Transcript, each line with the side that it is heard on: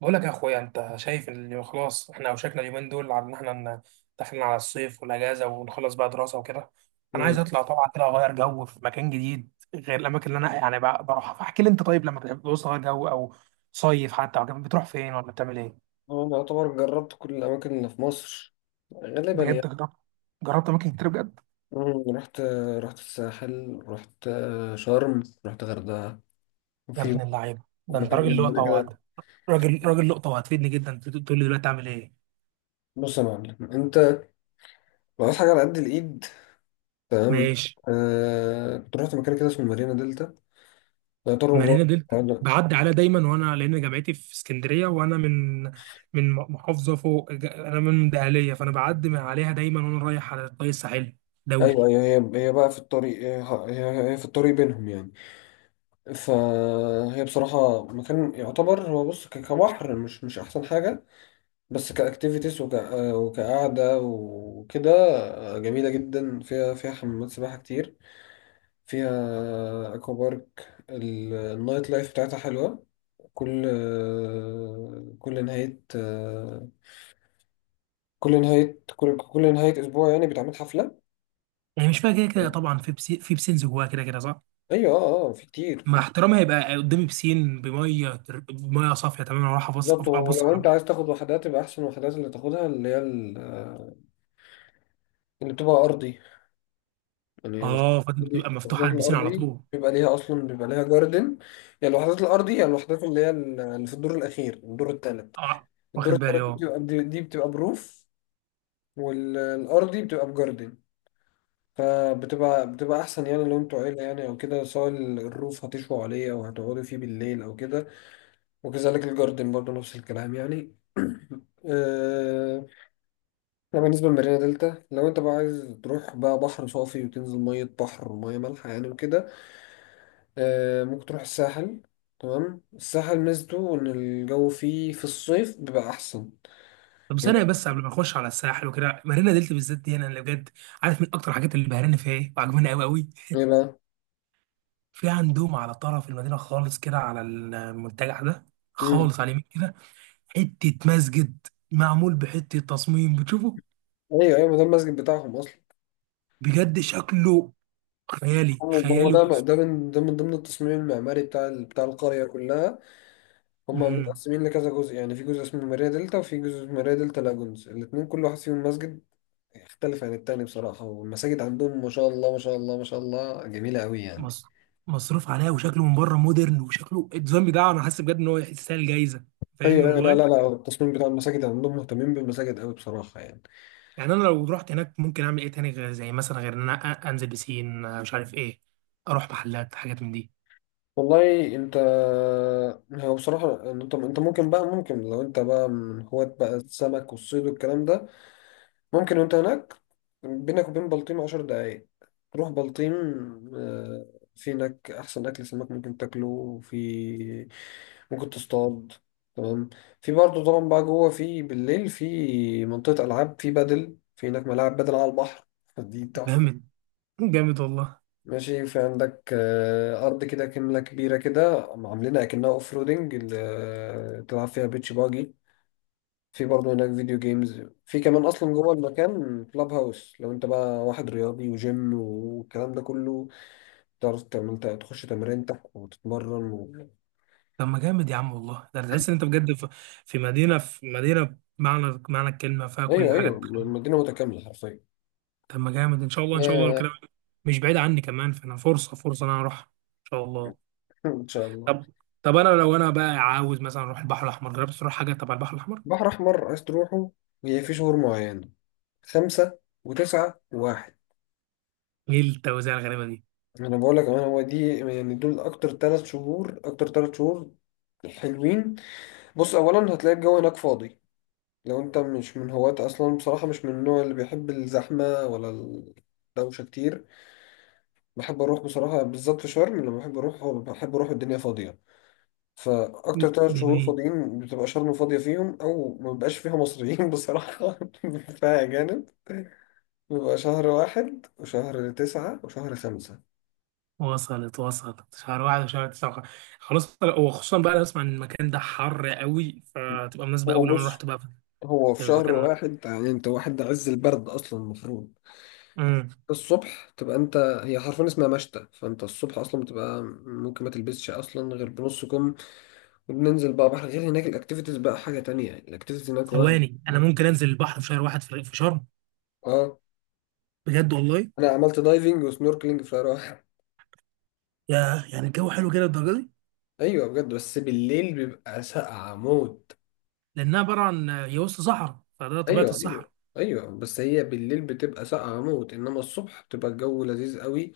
right: بقول لك يا اخويا، انت شايف ان خلاص احنا اوشكنا اليومين دول على ان احنا داخلين على الصيف والاجازه ونخلص بقى دراسه وكده. انا عايز
left: مم.
right: اطلع طبعا كده، اغير جو في مكان جديد غير الاماكن اللي انا يعني بروحها، فاحكي لي انت، طيب لما بتعوز تغير جو او صيف حتى او كده، بتروح فين ولا بتعمل ايه؟
left: أنا أعتبر جربت كل الأماكن اللي في مصر، غالبا
right: بجد
left: يعني.
right: جربت اماكن كتير بجد.
left: مم. رحت الساحل، رحت شرم، رحت غردقة
right: يا
left: وفي
right: ابن اللعيبه، ده انت
left: مكان
right: راجل
left: جنبنا
right: لقطه
left: كده.
right: راجل لقطه وهتفيدني جدا، تقول لي دلوقتي اعمل ايه.
left: بص يا معلم، أنت لو عايز حاجة على قد الإيد، تمام.
right: ماشي.
left: كنت رحت مكان كده اسمه مارينا دلتا، يعتبر من
right: مارينا
left: جوه.
right: دلتا،
left: أيوه.
right: بعدي عليها دايما، وانا لان جامعتي في اسكندريه، وانا من محافظه فوق، انا من دهليه، فانا بعدي من عليها دايما وانا رايح على الطريق الساحلي دولي.
left: أيوه، هي بقى في الطريق، هي في الطريق بينهم يعني. فهي بصراحة مكان يعتبر، هو بص، كبحر مش أحسن حاجة، بس كاكتيفيتيز وك... آه، وكقعدة وكده. جميلة جدا، فيها حمامات سباحة كتير، فيها اكوا بارك، النايت لايف بتاعتها حلوة. كل آه، كل نهاية آه، كل نهاية كل كل نهاية أسبوع يعني بيتعمل حفلة.
right: يعني مش فيها كده كده طبعا في بسين، في بسينز جواها كده كده، صح؟
left: أيوة، اه اه، في كتير في
right: مع
left: كتير.
right: احترامها، يبقى قدامي بسين بميه بميه صافيه تماما، واروح ابص
left: بالظبط.
right: ابص
left: ولو
right: على.
left: أنت عايز تاخد وحدات، يبقى أحسن وحدات اللي تاخدها اللي هي اللي بتبقى أرضي يعني. الوحدات
right: اه، فدي بتبقى مفتوحه
left: الوحدات
right: على البسين على
left: الأرضي
right: طول.
left: بيبقى ليها أصلا، بيبقى ليها جاردن. يا الوحدات الأرضي، يا الوحدات اللي هي اللي في الدور الأخير، الدور التالت
right: اه،
left: الدور
right: واخد بالي،
left: التالت دي
right: اه.
left: بتبقى دي دي بتبقى بروف. والأرضي بتبقى بجاردن. فبتبقى أحسن يعني، لو أنتوا عيلة يعني أو كده، سواء الروف هتشوا عليه أو هتقعدوا فيه بالليل أو كده. وكذلك الجاردن برضه نفس الكلام يعني. أه... ده بالنسبة لمارينا دلتا. لو أنت بقى عايز تروح بقى بحر صافي وتنزل مية بحر ومية مالحة يعني وكده، ممكن تروح الساحل. تمام، الساحل ميزته ان الجو فيه في الصيف بيبقى احسن
right: طب
left: يعني.
right: ثانية بس قبل ما اخش على الساحل وكده، مارينا دلتا بالذات دي انا اللي بجد عارف من اكتر الحاجات اللي بهراني فيها ايه وعجباني قوي قوي.
left: ايه بقى؟
right: في عندهم على طرف المدينة خالص كده، على المنتجع ده
left: مم.
right: خالص على اليمين كده، حتة مسجد معمول بحتة تصميم بتشوفه،
left: ايوه ايوه، ما ده المسجد بتاعهم اصلا.
right: بجد شكله خيالي
left: هو
right: خيالي
left: ده،
right: وتصميم.
left: ده من ضمن التصميم المعماري بتاع القريه كلها. هم
right: مم.
left: متقسمين لكذا جزء يعني، في جزء اسمه ماريا دلتا وفي جزء اسمه ماريا دلتا لاجونز، الاثنين كل واحد فيهم مسجد يختلف عن التاني بصراحه، والمساجد عندهم ما شاء الله ما شاء الله ما شاء الله جميله قوي يعني.
right: مص- مصروف عليها، وشكله من بره مودرن، وشكله الديزاين بتاعه انا حاسس بجد ان هو يستاهل جايزة، فاهمني
left: ايوه ايوه، لا لا
right: والله.
left: لا، التصميم بتاع المساجد عندهم، مهتمين بالمساجد قوي بصراحه يعني.
right: يعني انا لو رحت هناك ممكن اعمل ايه تاني، غير زي مثلا غير ان انا انزل بسين، مش عارف ايه، اروح محلات، حاجات من دي.
left: والله انت، هو بصراحة انت ممكن بقى، ممكن لو انت بقى من هواة بقى السمك والصيد والكلام ده، ممكن. وانت هناك، بينك وبين بلطيم عشر دقايق، تروح بلطيم. آه، في هناك احسن اكل سمك ممكن تاكله، وفي ممكن تصطاد، تمام. في برضه طبعا بقى جوه في بالليل في منطقة العاب، في بدل، في هناك ملاعب بدل على البحر دي تحفة.
right: جامد جامد والله.
left: ماشي. في عندك أرض كده كملة كبيرة كده عاملينها كأنها أوف رودنج اللي تلعب فيها بيتش باجي. في برضه هناك فيديو جيمز، في كمان أصلا جوه المكان كلاب هاوس، لو أنت بقى واحد رياضي وجيم والكلام ده كله، تعرف تعمل أنت، تخش تمرينتك وتتمرن و...
right: طب ما جامد يا عم والله، ده تحس ان انت بجد في مدينه بمعنى معنى الكلمه، فيها
left: أيوه
right: كل حاجه
left: أيوه،
right: تتخيل.
left: المدينة متكاملة حرفيا.
right: طب ما جامد، ان شاء الله ان شاء الله لو
left: آه،
right: كده، مش بعيد عني كمان، فانا فرصه فرصه ان انا اروح ان شاء الله.
left: إن شاء الله.
right: طب طب انا لو انا بقى عاوز مثلا اروح البحر الاحمر، جربت تروح حاجه تبع البحر الاحمر؟
left: بحر أحمر عايز تروحه، هي في شهور معينة: خمسة وتسعة وواحد.
right: ايه التوزيع الغريبه دي؟
left: انا بقول لك، انا هو دي يعني، دول اكتر ثلاث شهور حلوين. بص اولا، هتلاقي الجو هناك فاضي، لو انت مش من هواة اصلا بصراحه، مش من النوع اللي بيحب الزحمه ولا الدوشه كتير. بحب اروح بصراحه بالذات في شرم، لما بحب اروح، الدنيا فاضيه. فاكتر ثلاث شهور
right: جميل.
left: فاضيين، بتبقى شرم فاضيه فيهم، او ما بيبقاش فيها مصريين بصراحه فيها اجانب. بيبقى شهر واحد وشهر تسعة وشهر خمسة.
right: وصلت شهر واحد وشهر تسعة. خلاص، وخصوصا بقى انا بسمع ان المكان ده حر قوي، فتبقى مناسبه قوي
left: هو
right: لو انا
left: بص،
right: رحت بقى في
left: هو
right: في
left: في شهر
right: مكان.
left: واحد يعني، انت واحد ده عز البرد اصلا المفروض
right: إمم.
left: الصبح تبقى انت، هي حرفيا اسمها مشتى، فانت الصبح اصلا بتبقى ممكن ما تلبسش اصلا غير بنص كم. وبننزل بقى بحر، غير هناك الاكتيفيتيز بقى حاجه تانية يعني، الاكتيفيتيز هناك وهم.
right: ثواني، انا ممكن انزل البحر في شهر واحد في في شرم؟
left: اه.
right: بجد والله؟
left: انا عملت دايفنج وسنوركلينج في راح.
right: يا يعني الجو حلو كده للدرجه دي؟
left: ايوه بجد، بس بالليل بيبقى ساقعه موت.
right: لانها عباره عن هي وسط صحراء، فده طبيعه
left: ايوه ايوه
right: الصحراء.
left: ايوه. بس هي بالليل بتبقى ساقعه موت، انما الصبح بتبقى الجو لذيذ قوي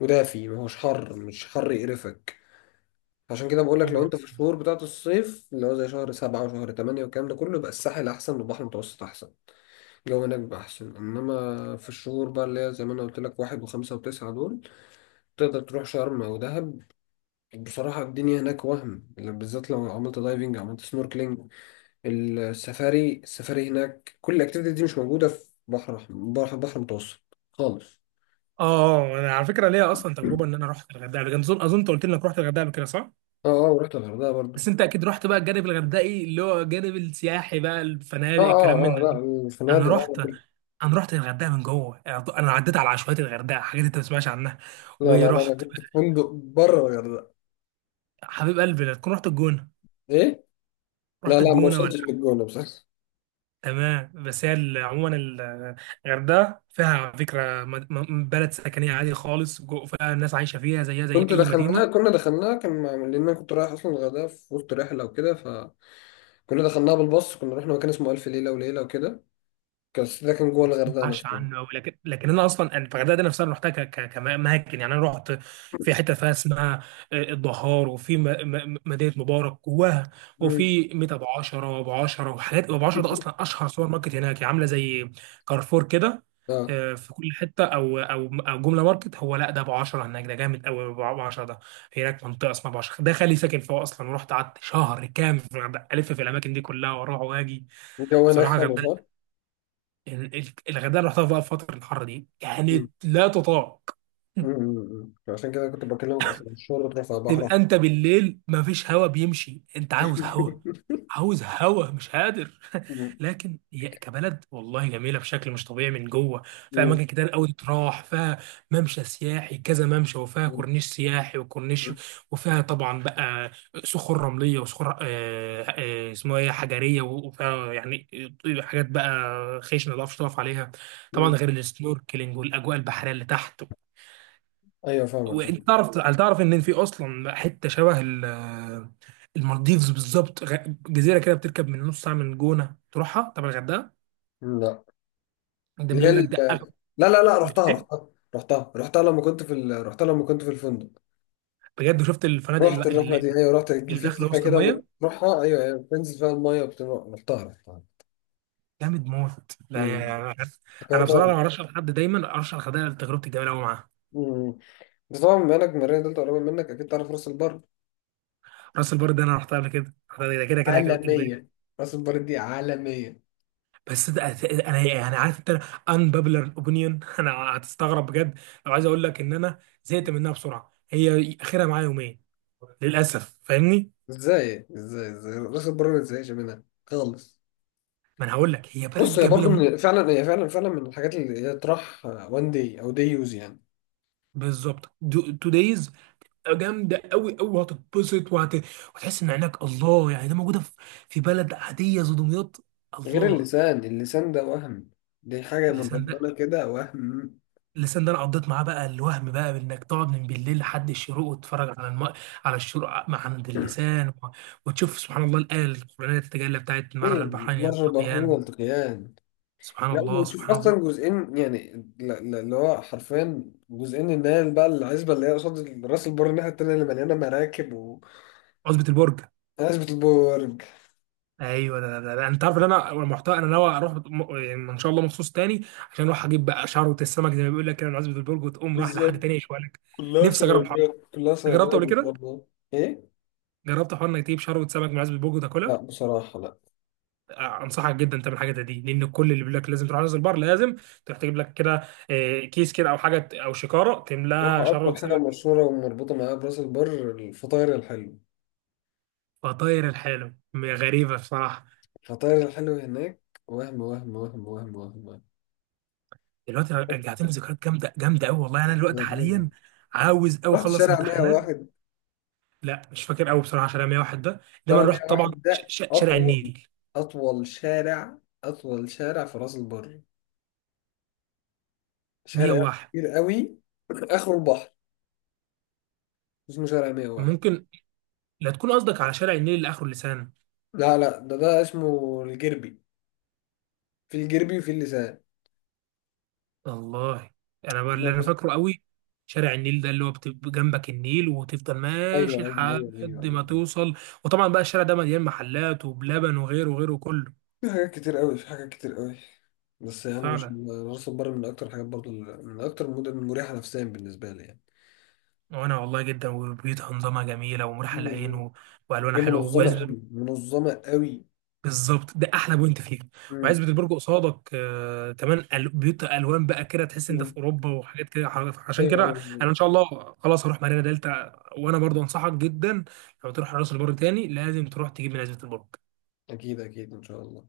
left: ودافي، ما هوش حر، مش حر يقرفك. عشان كده بقول لك، لو
right: اه.
left: انت في الشهور بتاعت الصيف اللي هو زي شهر سبعة وشهر تمانية والكلام ده كله، يبقى الساحل أحسن، والبحر المتوسط أحسن، الجو هناك بيبقى أحسن. إنما في الشهور بقى اللي هي زي ما أنا قلت لك واحد وخمسة وتسعة، دول تقدر تروح شرم أو دهب. بصراحة الدنيا هناك وهم، بالذات لو عملت دايفنج، عملت سنوركلينج، السفاري. هناك كل الأكتيفيتي دي مش موجودة في بحر أحمر- بحر بحر متوسط خالص.
right: انا على فكره ليا اصلا
left: اه
right: تجربه ان انا رحت الغردقه قبل كده، اظن انت قلت لي انك رحت الغردقه قبل كده، صح؟
left: اه، ورحت الغردقة برضو.
right: بس انت اكيد رحت بقى الجانب الغردقي، اللي هو الجانب السياحي بقى،
left: اه
right: الفنادق الكلام
left: اه
right: من
left: اه،
right: ده.
left: لا
right: انا
left: الفنادق،
right: رحت
left: اه.
right: انا رحت الغردقه من جوه، انا عديت على عشوائيات الغردقه، حاجات انت ما تسمعش عنها.
left: لا لا لا لا، انا
right: ورحت،
left: كنت في فندق بره الغردقة.
right: حبيب قلبي لا تكون رحت الجونه؟
left: ايه، لا
right: رحت
left: لا، ما
right: الجونه.
left: وصلتش للجونة بصراحة.
right: تمام، بس هي عموما الغردقه فيها على فكره بلد سكنيه عادي خالص، فيها ناس عايشه فيها، زيها زي
left: كنت
right: اي
left: دخلناها
right: مدينه.
left: كنا دخلناها لان انا كنت رايح اصلا الغردقه في وسط رحله وكده، فكنا دخلناها بالباص، كنا رحنا مكان اسمه الف ليله وليله وكده، كان ده كان
right: ما
left: جوه الغردقه
right: اسمعش
left: نفسه.
right: عنه قوي، لكن انا اصلا، أنا الغردقه دي نفسها انا رحتها كاماكن، يعني انا رحت في حته فيها اسمها الدهار، وفي مدينه مبارك جواها،
left: مم.
right: وفي ميت ابو عشره، وابو عشره، وحاجات. ابو عشره ده اصلا اشهر سوبر ماركت هناك، يعني عامله زي كارفور كده.
left: اه،
right: في كل حته، او جمله ماركت، هو لا ده ابو عشره هناك ده جامد قوي. ابو عشره ده، هناك منطقه اسمها ابو عشره، ده خالي ساكن فيها اصلا، ورحت قعدت شهر كامل في الغردقه الف، في الاماكن دي كلها واروح واجي.
left: الجو هناك
right: بصراحه
left: حلو صح؟
right: الغردقه، الغردقه اللي رحتها بقى في فتره الحر دي
left: مم.
right: كانت لا تطاق.
left: مم. مم. عشان كده كنت بكلمك اصلا الشغل بتاع البحر.
right: تبقى انت بالليل مفيش هوا بيمشي، انت عاوز هوا، عاوز هوا مش قادر.
left: مم.
right: لكن هي كبلد والله جميله بشكل مش طبيعي من جوه، في
left: مم.
right: اماكن كتير قوي تروح فيها، ممشى سياحي كذا ممشى، وفيها
left: مم.
right: كورنيش سياحي وكورنيش، وفيها طبعا بقى صخور رمليه، وصخور اسمها ايه، حجريه، وفيها يعني حاجات بقى خشنه ما تعرفش تقف عليها، طبعا
left: مم.
right: غير السنوركلينج والاجواء البحريه اللي تحت.
left: ايوه فاهمك
right: وانت
left: فاهم.
right: تعرف، هل تعرف ان في اصلا حته شبه المالديفز بالظبط، جزيره كده بتركب من نص ساعه من الجونه تروحها؟ طب الغردقه،
left: لا،
right: ده بيقول لك ده اغلى.
left: لا لا لا،
right: بتقول
left: رحتها
right: ايه؟
left: رحتها رحتها لما كنت في رحتها لما كنت في الفندق.
right: بجد شفت الفنادق
left: رحت الرحلة دي، أيوة رحت، كان
right: اللي
left: في
right: داخله
left: جزيرة
right: وسط
left: كده
right: الميه؟
left: بتروحها، أيوة أيوة، بتنزل فيها المية وبتروح، رحتها.
right: جامد موت لا
left: أمم.
right: يعني. انا بصراحه
left: افتكرتها.
right: لو ارشح لحد دايما ارشح الغردقه لتجربتي الجميله قوي معاها.
left: أمم. بس طبعا بما إنك من المنيا دلتا قريبة منك، أكيد تعرف راس البر.
right: راس البر ده انا رحتها قبل كده، رحتها ده كده كده كده اجباري.
left: عالمية، راس البر دي عالمية.
right: بس ده انا يعني، عارف انت، unpopular opinion. انا هتستغرب بجد لو عايز اقول لك ان انا زهقت منها بسرعه، هي اخرها معايا يومين للاسف، فاهمني.
left: إزاي راس البر ما تزهقش منها خالص.
right: ما انا هقول لك، هي
left: بص
right: بلد
left: هي
right: جميله
left: برضه،
right: موت.
left: من فعلا هي، فعلا فعلا من الحاجات اللي هي تروح وان داي أو داي يوز يعني.
right: بالظبط. تو دايز. جامده قوي قوي، هتتبسط وتحس ان عينك الله، يعني ده موجوده في بلد عاديه زي دمياط.
left: غير
right: الله.
left: اللسان، اللسان ده وهم، دي حاجة من
right: اللسان
left: ربنا
right: ده
left: كده، وهم.
right: اللسان ده انا قضيت معاه بقى الوهم، بقى انك تقعد من بالليل لحد الشروق وتتفرج على على الشروق مع عند اللسان وتشوف سبحان الله، الايه القرانيه تتجلى بتاعت مرر
left: أيوة،
right: البحرين
left: مرة البحرين
right: يلتقيان،
left: والتقيان.
right: سبحان
left: لا،
right: الله
left: وتشوف
right: سبحان الله.
left: اصلا جزئين يعني، اللي هو حرفيا جزئين، ان هي بقى العزبه اللي هي قصاد راس البر الناحيه التانيه اللي مليانه مراكب،
right: عصبة البرج،
left: وعزبه البرج.
right: ايوه، ده، ده، ده. انت عارف ان انا المحتوى، انا ناوي اروح يعني ان شاء الله مخصوص تاني، عشان اروح اجيب بقى شعره السمك، زي ما بيقول لك كده، من عصبة البرج، وتقوم رايح لحد
left: بالظبط،
right: تاني يشوي لك.
left: كلها
right: نفسي اجرب الحوار
left: صيادية، كلها
right: ده.
left: صياديه
right: جربته قبل
left: ما شاء
right: كده؟
left: الله. ايه؟
right: جربت حوار انك تجيب شعره سمك من عصبة البرج
left: لا
right: وتاكلها؟
left: بصراحه لا.
right: انصحك جدا تعمل حاجه زي دي، لان كل اللي بيقول لك لازم تروح راس البر، لازم تروح تجيب لك كده كيس كده او حاجه او شكاره تملاها
left: بصراحه اكتر
right: شر
left: حاجه
right: سمك.
left: مشهوره ومربوطه معايا براس البر الفطاير الحلو،
right: فطاير الحاله غريبه بصراحه.
left: الفطاير الحلو هناك، وهم وهم وهم وهم وهم, وهم.
right: دلوقتي رجعتني ذكريات جامده جامده قوي والله، انا دلوقتي حاليا عاوز قوي
left: رحت
right: اخلص
left: شارع
right: امتحانات.
left: 101،
right: لا مش فاكر قوي بصراحه، عشان أنا 101 ده، انما
left: شارع
right: أنا رحت طبعا
left: 101 ده
right: شارع
left: أطول،
right: النيل.
left: أطول شارع أطول شارع في راس البر، شارع
right: 101؟
left: كبير قوي، آخره البحر، اسمه شارع 101.
right: ممكن. لا تكون قصدك على شارع النيل اللي اخره لسان.
left: لا لا، ده اسمه الجربي، في الجربي وفي اللسان.
right: والله انا بقى
left: لا
right: اللي انا
left: بس،
right: فاكره قوي شارع النيل ده، اللي هو بتبقى جنبك النيل وتفضل ماشي
left: أيوه أيوه أيوه أيوه
right: لحد ما
left: أيوه،
right: توصل، وطبعا بقى الشارع ده مليان محلات وبلبن وغيره وغيره كله.
left: في حاجات كتير قوي، في حاجات كتير قوي. بس يعني مش
right: فعلا.
left: راس البر من أكتر الحاجات برضو، من أكتر المدن المريحة نفسيا بالنسبة لي يعني.
right: وانا والله جدا، وبيوتها انظمها جميله ومريحه للعين،
left: مم.
right: والوانها
left: هي
right: حلوه.
left: منظمة قوي منظمة قوي.
right: بالظبط، ده احلى بوينت فيه.
left: مم.
right: وعزبة البرج قصادك كمان بيوت الوان بقى كده، تحس انت
left: مم.
right: في اوروبا وحاجات كده، عشان
left: أيوه
right: كده
left: أيوه
right: انا
left: أيوه.
right: ان شاء الله خلاص هروح مارينا دلتا، وانا برضو انصحك جدا لو تروح راس البر تاني لازم تروح تجيب من عزبة البرج.
left: أكيد أكيد إن شاء الله.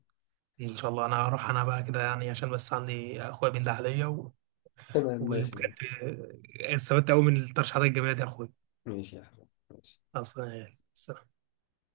right: دي ان شاء الله انا هروح، انا بقى كده يعني عشان بس عندي اخويا بين ده عليا،
left: تمام ماشي.
right: وبجد استفدت قوي من الترشيحات الجميله دي يا اخويا،
left: ماشي يا حبيبي ماشي.
right: اصلا يعني.